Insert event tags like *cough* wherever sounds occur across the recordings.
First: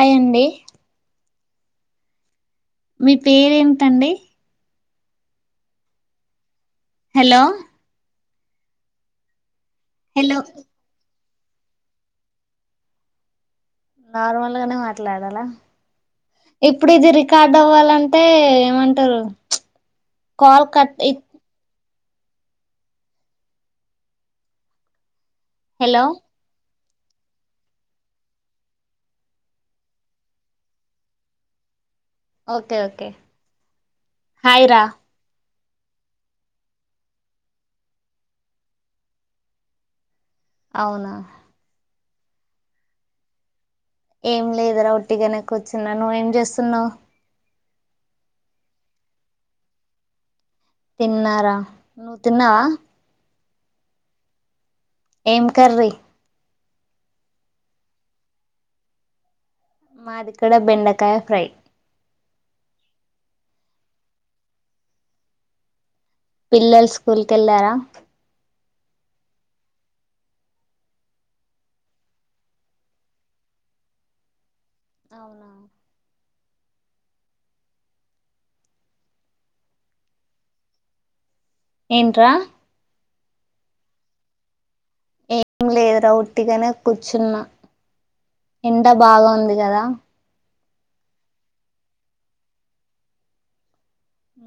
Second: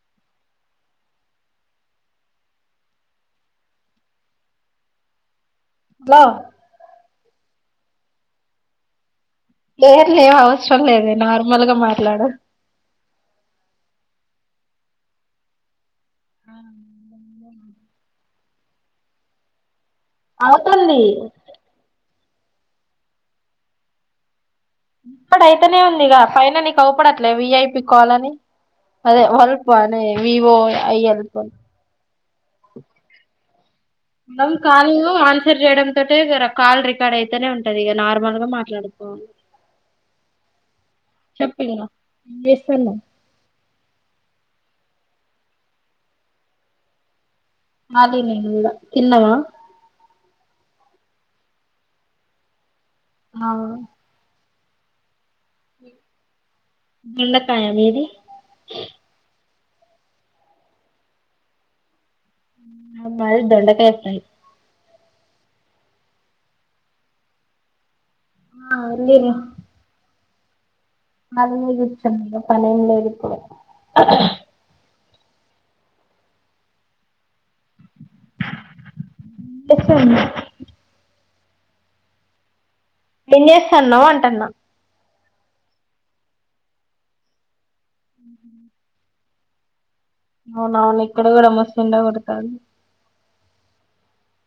Hi అండి మీ పేరేంటండి లో హలో పేర్లేం హలో అవసరం లేదు నార్మల్గా మాట్లాడు నార్మల్ గనే మాట్లాడాలా ఇప్పుడు ఇది రి కార్డ అవ్వాలంటే ఏమంటరు అవుతుంది కాడ అయితనే హలో ఉందిగ పైన నీక్ అవుపడట్లే విఐపి కాలని అదే వలపనే వివో ఐఎల్ ఫ ఓకే ఓకే అ హాయ్ రా కాల్ ను ఆన్ చేయడతోనే ఇగా కాల్ రికార్డ్ అయితేనే ఉంటది ఇక నార్మల్ గా మాట్లాడుకోవాలి అవునా ఎంచేస్తున్నావ్ ఏం లేదురా ఒట్టిగనే కూచ్చున్నా నువు ఏం చేస్తున్నావు మాది నెల్లూరే తిన్నావా తిన్నారా నువ్వు తిన్నావా అవు ఏం కర్రీ దోండకాయా మీది మాదిక్కడ బెండకాయ ఫ్రై ఆ మాది దొండకాయ ఫ్రై పిల్లలు స్కూల్ కెళ్ళారా ఆ వెళ్ళి ర్రా కాలిగ కుచ్చున్న పనేం లేదు ఇప్పుడు అవునా డిఫరెంట్ ఏంట్ రా ఏం చేస్తున్నవు అంటున్న ఏం లేదురా ఉట్టిగనే కూర్చున్నా ఎండ బాగా ఉంది గదా అవున అవును ఇక్కడ కూడా మస్తు ఎండ కొడతాంది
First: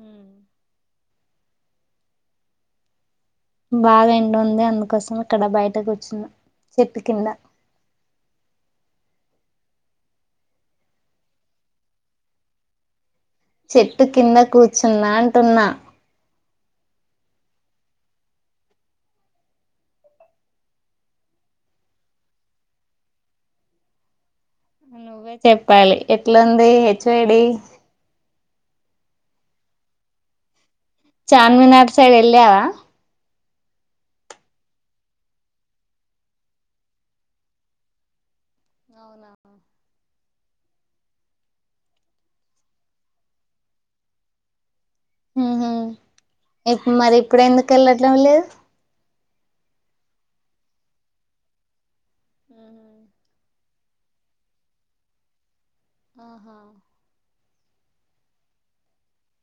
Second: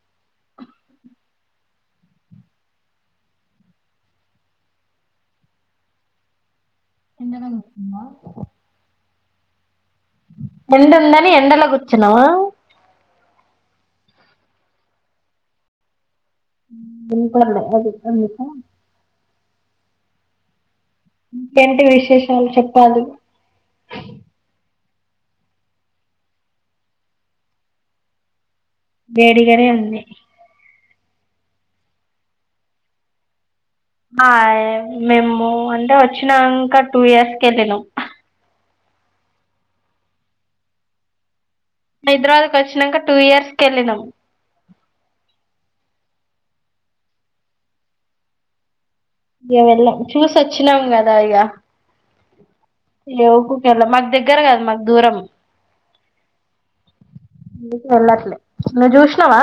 ఉ బాగా ఎండ ఉంది అందుకోసం ఇక్కడ బయటకు గూచ్చినా ఎండ గోడుతుందా ఎండ ఉందని ఎండలో కూర్చున్నావా చెట్టు కింద కూర్చున్నా అంటున్నా వినపల్లా ఏందో చెప్పు ఇంకెంటి విశేషాలు చెప్పాలి నువ్వే చెప్పాలి ఎట్లుంది హెచ్ వైడి వేడిగ నే ఉంది చార్మినార్ సైడ్ ఎళ్ళావా హాయ్ మేము అంటే వచ్చినంక టూ ఇయర్స్ కి వెళ్ళి నం హైదరాబాద్ కు వచ్చినాక టూ ఇయర్స్ కి వెళ్ళి నం ఉ ఎప్పు మరి ఇప్పుడు ఎందుకు వెళ్ళటంలేదు మేము వెళ్ళం చూసి వచ్చినాం కదా ఇగ వెళ్ళం మాకు దగ్గర కాదు మాకు దూరం అవునా ఎల్లట్లే నువ్ చూషినావా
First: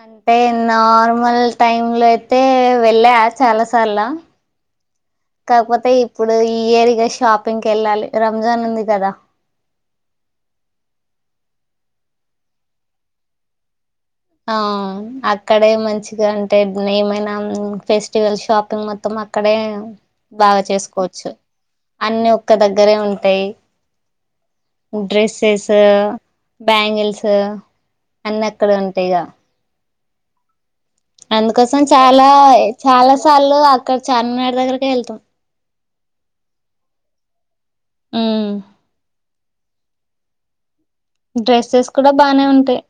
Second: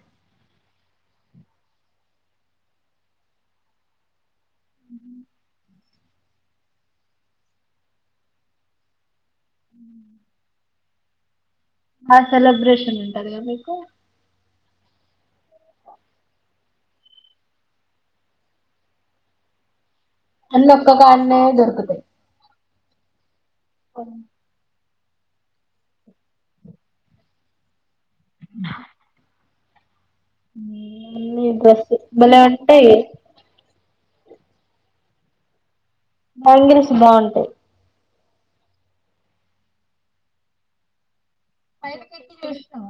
అంటే నార్మల్ టైమ్ లో అయితే వెళ్ళా చాలా సార్ల *inaudible* లేకపోతే ఇప్పుడు ఈ ఇయరిగా షాపింగ్ కి వెళ్ళాలి రంజాన్ ఉంది కదా *inaudible* ఆ సెలబ్రేషన్ ఉంటది గా మీకు ఆ అక్కడే మంచిగా అంటే ఏమైనా ఫెస్టివల్ షాపింగ్ మొత్తం అక్కడే బాగా అన్ని ఒక్క చేసుకోవచ్చు కాడనే దొరుకుతాయి అన్ని ఒక్క దగ్గరే ఉంటాయి *inaudible* డ్రెస్సెస్ బ్యాంగిల్స్ అన్ని అక్కడ ఉం టమ్ అన్ని అందుకోసం డ్రెస్ చాలా భలే ఉంటాయి చాలా సార్లు అక్కడ చార్మినార్ దగ్గర కే వెళ్తాం బ్యాంగిల్స్ బాగుంటాయి ఊ డ్రెస్సెస్ కూడా బానే ఉంటాయి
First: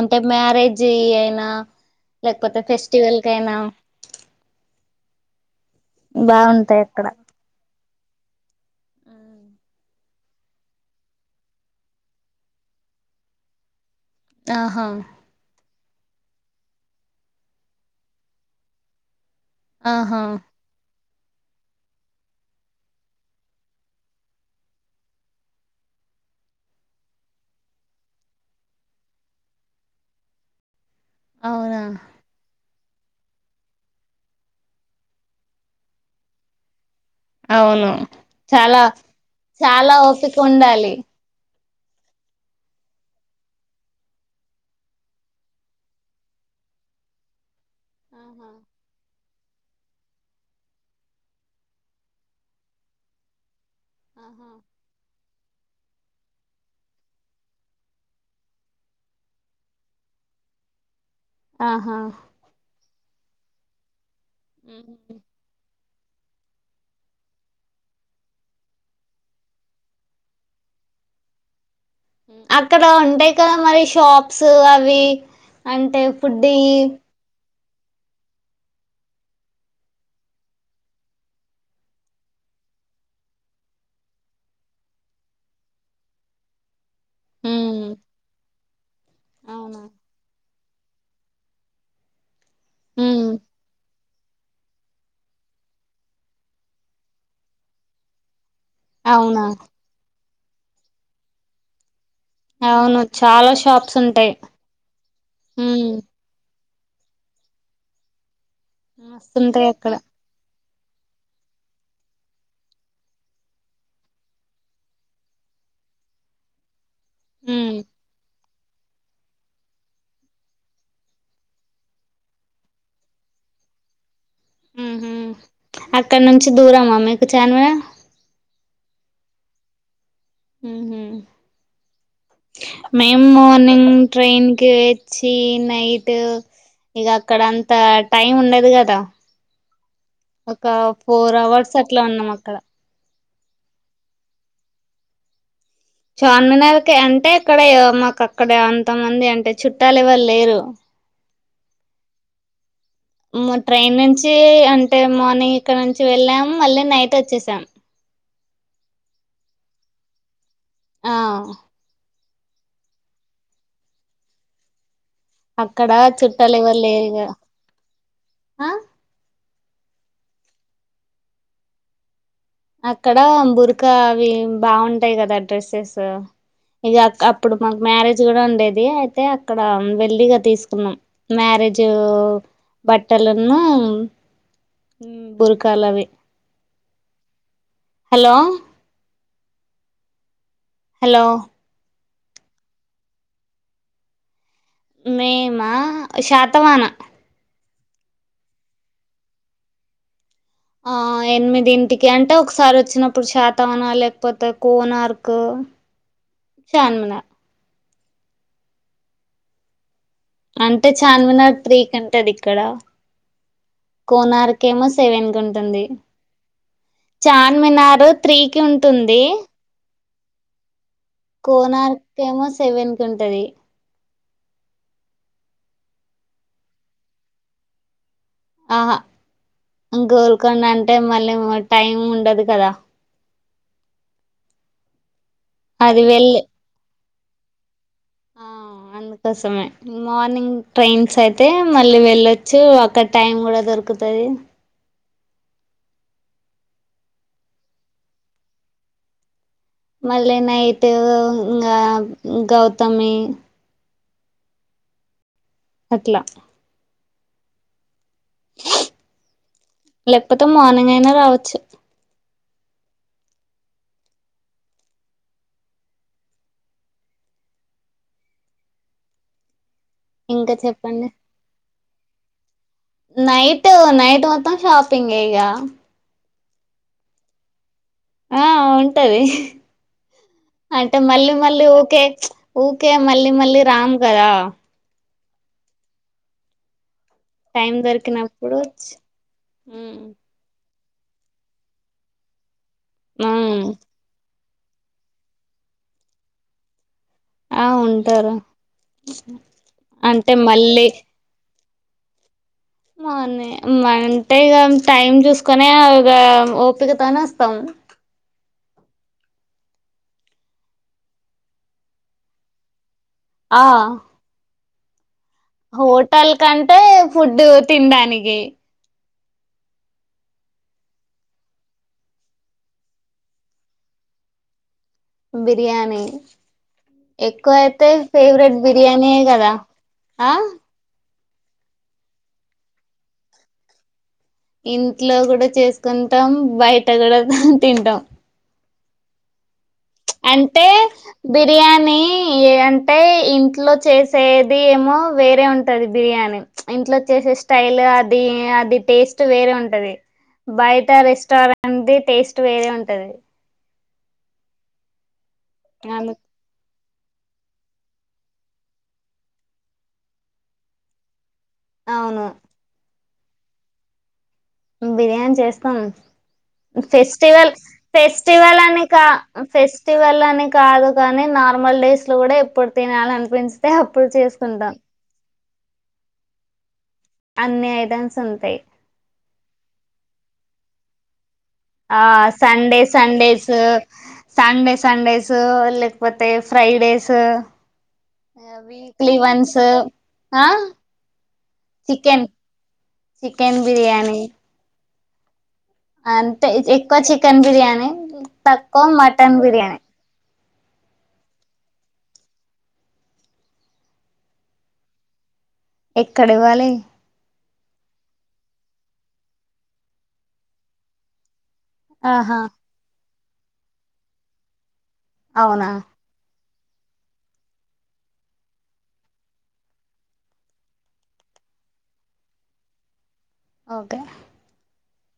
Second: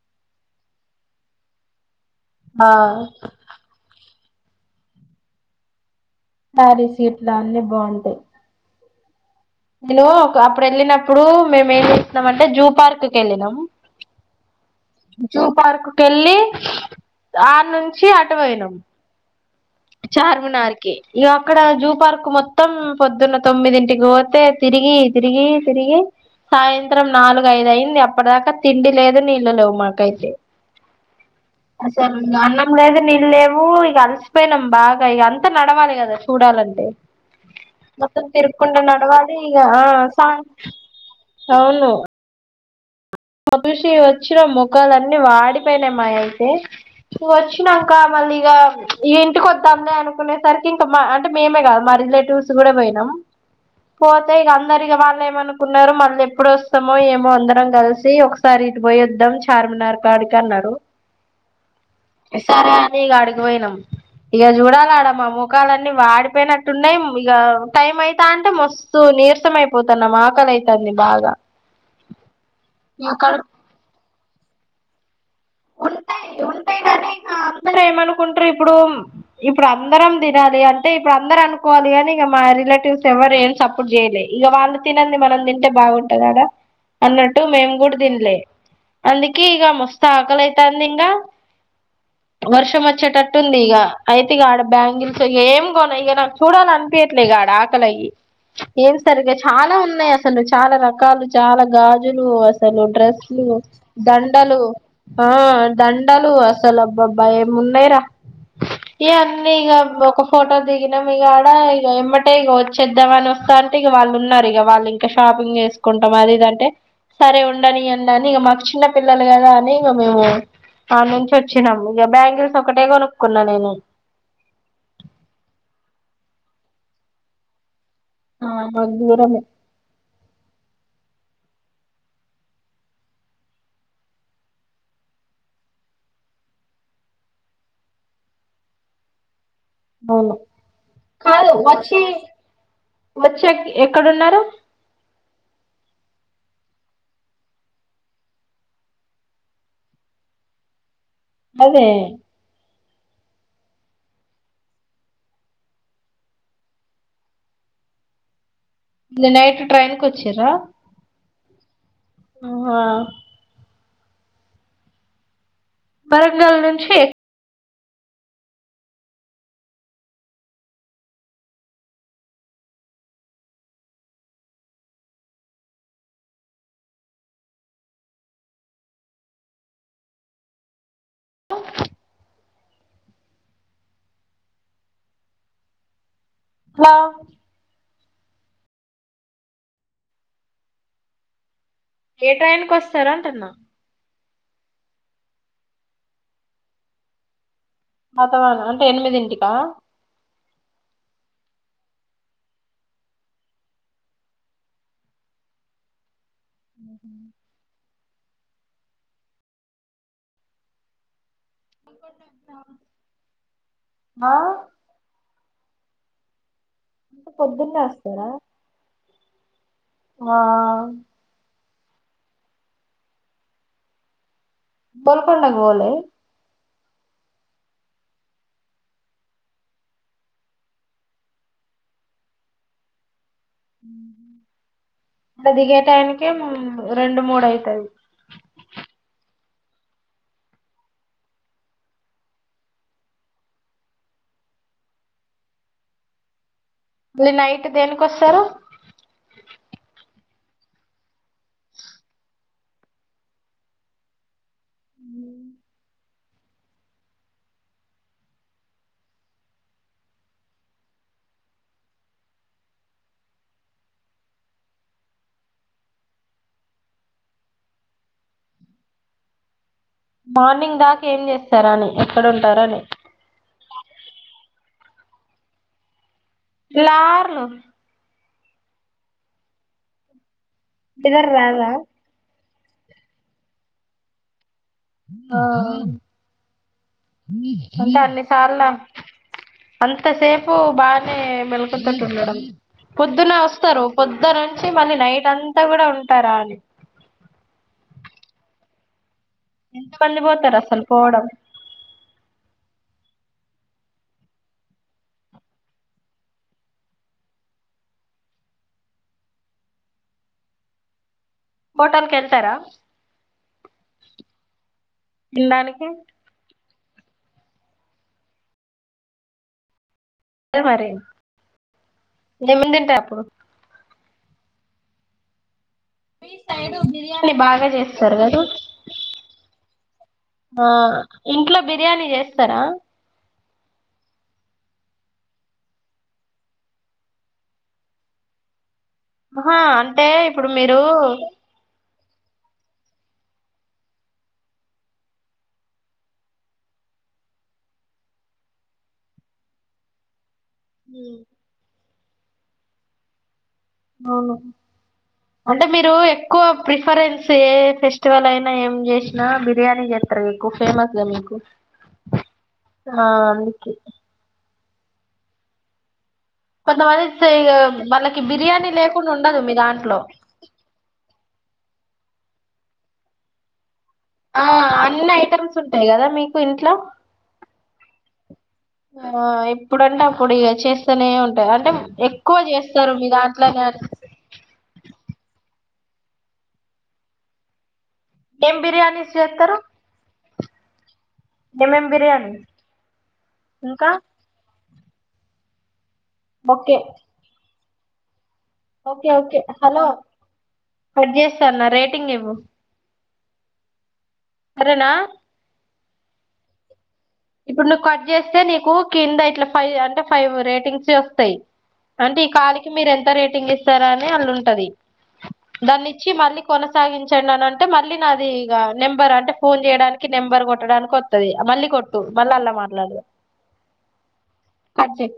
అంటే మ్యారేజీ అయినా లేకపోతే ఆ ఫెస్టివల్ కైయినా బాగుంటాయి శారీ అక్కడ సీట్లు అన్నీ బాగుంటాయి నేను అప్పుడు వెళ్ళినప్పుడు మేము ఏం చేస్తున్నాం అంటే జూ పార్క్ కి వెళ్ళి నం ఆహా జూ పార్క్ కు ఎళ్ళి ఆ నుంచి అటు పోయినం ఆహా చార్మినార్ కి ఇ అక్కడ జూ పార్క్ మొత్తం పొద్దున్న తొమ్మిదింటికి పోతే తిరిగి తిరిగి తిరిగి సాయంత్రం నాలుగుఐదు అయింది అప్పటి దాకా తిండి లేదు నీళ్ళు లేవు మాకైతే అవునా అసలు ఉన్నానా లేదు నీళ్ళు లేవు ఇగ అలిసిపోయినం బాగా ఇగ అంతా నడవాలి కదా చూడాలంటే అవును మొత్తం తిరుక్కుంట చాలా నడవాలి ఇగ ఆ చాలా సా ఓపిక ఉండాలి అవును చూసి వచ్చిన ముఖాలున్నీ వాడిపోయినై మా అయితే వచ్చ ినాంక ఆహా మళ్ళీగా ఏ ఇకొద్దాంనే అనుకునేసరికి ఇంకా మా అంటే మేమే కాదు మా రిలేటివ్స్ కూడా పోయినాం పోతే ఆహా ఇక అందరికి వాళ్ళు ఏమనుకున్నారు మళ్ళ ఎప్పుడు వస్తామో ఏమో అందరం కలిసి ఒకసారి ఇటు పోయొద్దాం చార్మినార్ కాడికి అన్నారు ఆహా ఇ అడిగిపోయినాం ఇగ చూడాల ఆడ మా మోకాలని వాడిపోయినట్టున్నాయి ఇక టైం అవుతా అంటే మస్తు నీరసం అయిపోతున్నం ఆకల అవుతది ని భాగా అక్కడ ఉంటాయి కదా మరి షాప్స్ అవి అంటే ఫుడ్ యి అందర ఏమనుకుంటారు ఇప్పుడు ఇప్పుడు అందరం తినాలి అంటే ఇప్పుడు అందరు అనుకోవాలి కాని ఇక మారి రిలేటివ్స్ ఎవరు ఏం సప్పుడ్ చేయలే ఇక వాళ్ళు తినండి మనం తింటే బాగుంటదడా అన్నట్టు మేం ఉమ్ కూడా తిన్లే అందుకే ఇక అవునా ముస్తా అయితందిగా వర్షం ఉమ్ వచ్చేటట్టుంది ఈగ అయితేగాడ బ్యాంగిల్స్ ఇక ఏం కొన ఇక నాకు చూడాలి అనిపయట్లేదుగా ఆడ ఆకలివి ఏం సరి్గా అవునా చాలా ఉన్నాయి అసలు చాలా రకాలు చాలా గాజ గాజులు అసలు అవును డ్రెస్లు చాలా షాప్స్ ఉంటాయి దండలు ఆ ఉమ్ దండాాలు అసలు అబ్బబ్బాయి ఎమున్నాయి రా ఇ అన్నీ మస్తుంటాయి ఇక అక్కడ ఒక ఫోటో దిగినాం ఇక ఆడ ఇక ఇమ్మటే ఇక వచ్చేద్దామని వస్తా అంటే ఇక వాళ్ళు ఉన్నారు ఇక వాళ్ళు ఇంకా షాపింగ్ చేసుకుంటాం అది ఇదంటే సరే ఉమ్ ఉండని అని ఇక మాకు చిన్న పిల్లలు కదా అని ఇక మేము ఆ నుంచి వచ్చినాం ఇక బ్యాంగల్స్ ఒకటే కొనుక్కున్నా నేను ఉహ అక్కడ నుంచి దూరమా మీకు చార్మినార్ ఆ మ దూరమే హహ మేము మార్నింగ్ ట్రైన్ కి వచ్చి నైట్ ఇక అక్కడ అంత టైం ఉండది కదా అవును ఒక ఫోర్ అవర్స్ అట్లా ఉన్నాం అక్కడ వచ్చే ఎక్కడున్నారు చార్మినార్కి అంటే అక్కడ మాకు అక్కడ అంతమంది అంటే చుట్టాలు ఇవళ లేరు అదే ట్రైన్ నుంచి అంటే మార్నింగ్ ఇక్కడ నుంచి వెళ్ళాము మళ్ళీ నైట్ వచ్చేసాం నైట్ ట్రైన్ కి వచ్చిరా ఆ ఆహా అక్కడ చుట్టాలు వరంగల్ ఎవ్వరు నుంచి లేరు కడా ఆ అక్కడ బురకావి బాగుంటాయి కదా డ్రెస్సెస్ ఇక అప్పుడు మాకు మ్యారేజ్ కూడా ఉండేది అయితే అక్కడ వెళ్లిగా తీసుకున్నాం మ్యారే రేజ్ బట్టలను బురకాలవి హలో హలో హలో ఏ ట్రైన్కి వస్తారూ అంటున్నా మేమా శాతవాన మాతవాన అంటే ఎనిమిదింటికా ఆ ఎనిమిదింటికి అంటే ఒకసారి వచ్చినప్పుడు శాతావనా లేకపోతే కోనార్క్ చార్మినార్ అంటే చార్మినార్ త్రీకి ఉంటది ఇక్కడ ఆ కోనార్కేమో సెవెన్కి ఉంటుంది పొద్దున్నే చార్మినార్ వస్తారా త్రీ కి ఉంటుంది ఆ కోనార్కేమో సెవెన్కి ఉంటది. గోల్కొండకి పోలే. ఆహా గోల్కొండ అంటే మళ్ళీ మా టైం ఉండదు కదా దిగే అది టయానికి వెళ్ళి రెండు, మూడు అయితది. *inaudible* ఆ! అందుకోసమే మార్నింగ్ ట్రైన్స్ అయితే మళ్ళీ వెళ్ళొచ్చు అక్కడ టైమ్ కూడా దొర దొరుకుతది *inaudible* మళ్ళీ నైట్ దేనికొస్తారు మళ్లీ నైట్ ఇంగా గౌతమి ఉ అట్లా లేకపోతే మార్నింగ్ అయిన రావచ్చు. ఇంకా మార్నింగ్ దాకా చెప్పండి ఏం చేస్తారా అని ఎక్కడ ఉంటారని నైట్, నైట్ మొత్తం షాపింగే ఇగ తెల్లార్లు ఆ ఉంటది అంటే నిదర్ మళ్ళీ మళ్ళీ రాదా ఉకే ఊకే మళ్ళీ మళ్ళీ రామ్ కదా *inaudible* *inaudible* *inaudible* టైం దొరికినప్పుడు ఆ వచ్చి మళ్ళీ నైట్ అంతా కూడా ఉంటారా అని. ఆ ఉంటారు ఎంత మంది అంటే పోతారు అసలు మళ్ళీ పోవడం మర్నింగ్ అంటే ఇగ టైం చూసుకోనే ఇగ ఓపికతోనే వస్తాం. *inaudible* హోటల్ కి వెళ్తారా ఆ తినడానికి హోటల్ కంటే ఫుడ్ తినడానికి *unintelligible* బిర్యానీ బిర్యానీ ఎక్కువ బాగా అయితే చేస్తారు కదా ఫేవరెట్ బిర్యానీయే కదా ఆ ఇంట్లో బిర్యానీ చేస్తారా ఇంట్లో కూడా చేసుకుంటాం బయట కూడా తింటాం ఆహా అంటే ఇప్పుడు అంటే మీరు బిర్యానీ. అంటే ఇంట్లో చేసేది ఏమో వేరే ఉంటది బిర్యాని ఇంట్లో చే స్టైల్ అది అది టేస్ట్ వేరే ఉంటది. బయట రెస్టారెంట్దిి టేస్ట్ వేరే ఉంటది. అవును. అంటే మీరు ఎక్కువ. డిప్రిఫరెన్స్ ఏ ఫెస్టివల్ అయినా ఏం చేసినా బిర్యానీ చేస్తారుగా మీకు ఫేమస్ గా మీకు అవును. ఆ అందుకే బిర్యానీ చేస్తాను. కొంతమంది సే ఫెస్టివల్, ఇగ వాళ్ళకి ఫెస్టివల్ బిర్యానీ అని కా లేకుండా ఉండదు మీ దాంట్లో ఫెస్టివల్ అని కాదు కాని నార్మల్ డేస్ లో కూడా ఎప్పుడు తినాలి అనిపించ ఆ అన్ని ఐటమ్స్ ఉంటాయి కదా మీకు ఇంట్లో అన్ని ఐటమ్స్ ఉంటాయి. ఆ ఎప్పుడంటే అప్పుడు గ ల చేస్తేనే ఉంటా ఆ సండే, సండేస్. దాంట్లోనే సండే, లసండేస్ పోతే ఫ్రైడేసు ఈ ఏం వీక్లీ బిర్యానీస్ వన్స్ చేస్తారు ఆ ఏమేం చికెన్ బిర్యానీ చికెన్ ఇంకా బిర్యానీ అంతే ఓకే ఎక్కువ చికెన్ బిర్యానీ తక్కువ okay mutton okay biryani hello cut చేస్తాన్న రేటింగ్ ఇవ్వు సరేనా ఎక్కడ ఇవ్వాలి ఇప్పుడు నువ్వు కట్ చేస్తే నీకు కింద ఇట్లా ఫైవ్ అంటే ఫైవ్ రేటింగ్స్ వస్తాయి అంటే ఈ ఆహా కాల్ కి మీరు ఎంత రేటింగ్ ఇస్తారా అని అళ్ళు ఉంటది అవునా దాన్ని ఇచ్చి మళ్ళీ కొనసాగించండి అని అంటే మళ్ళీ నాది ఇగ నెంబర్ అంటే ఫోన్ చేయడానికి నెంబర్ కొట్టడానికి వత్తది మళ్ళీ కొ ట్టు మళ్ళ అలా మాట్లాడదు ఓకే కట్ చెయ్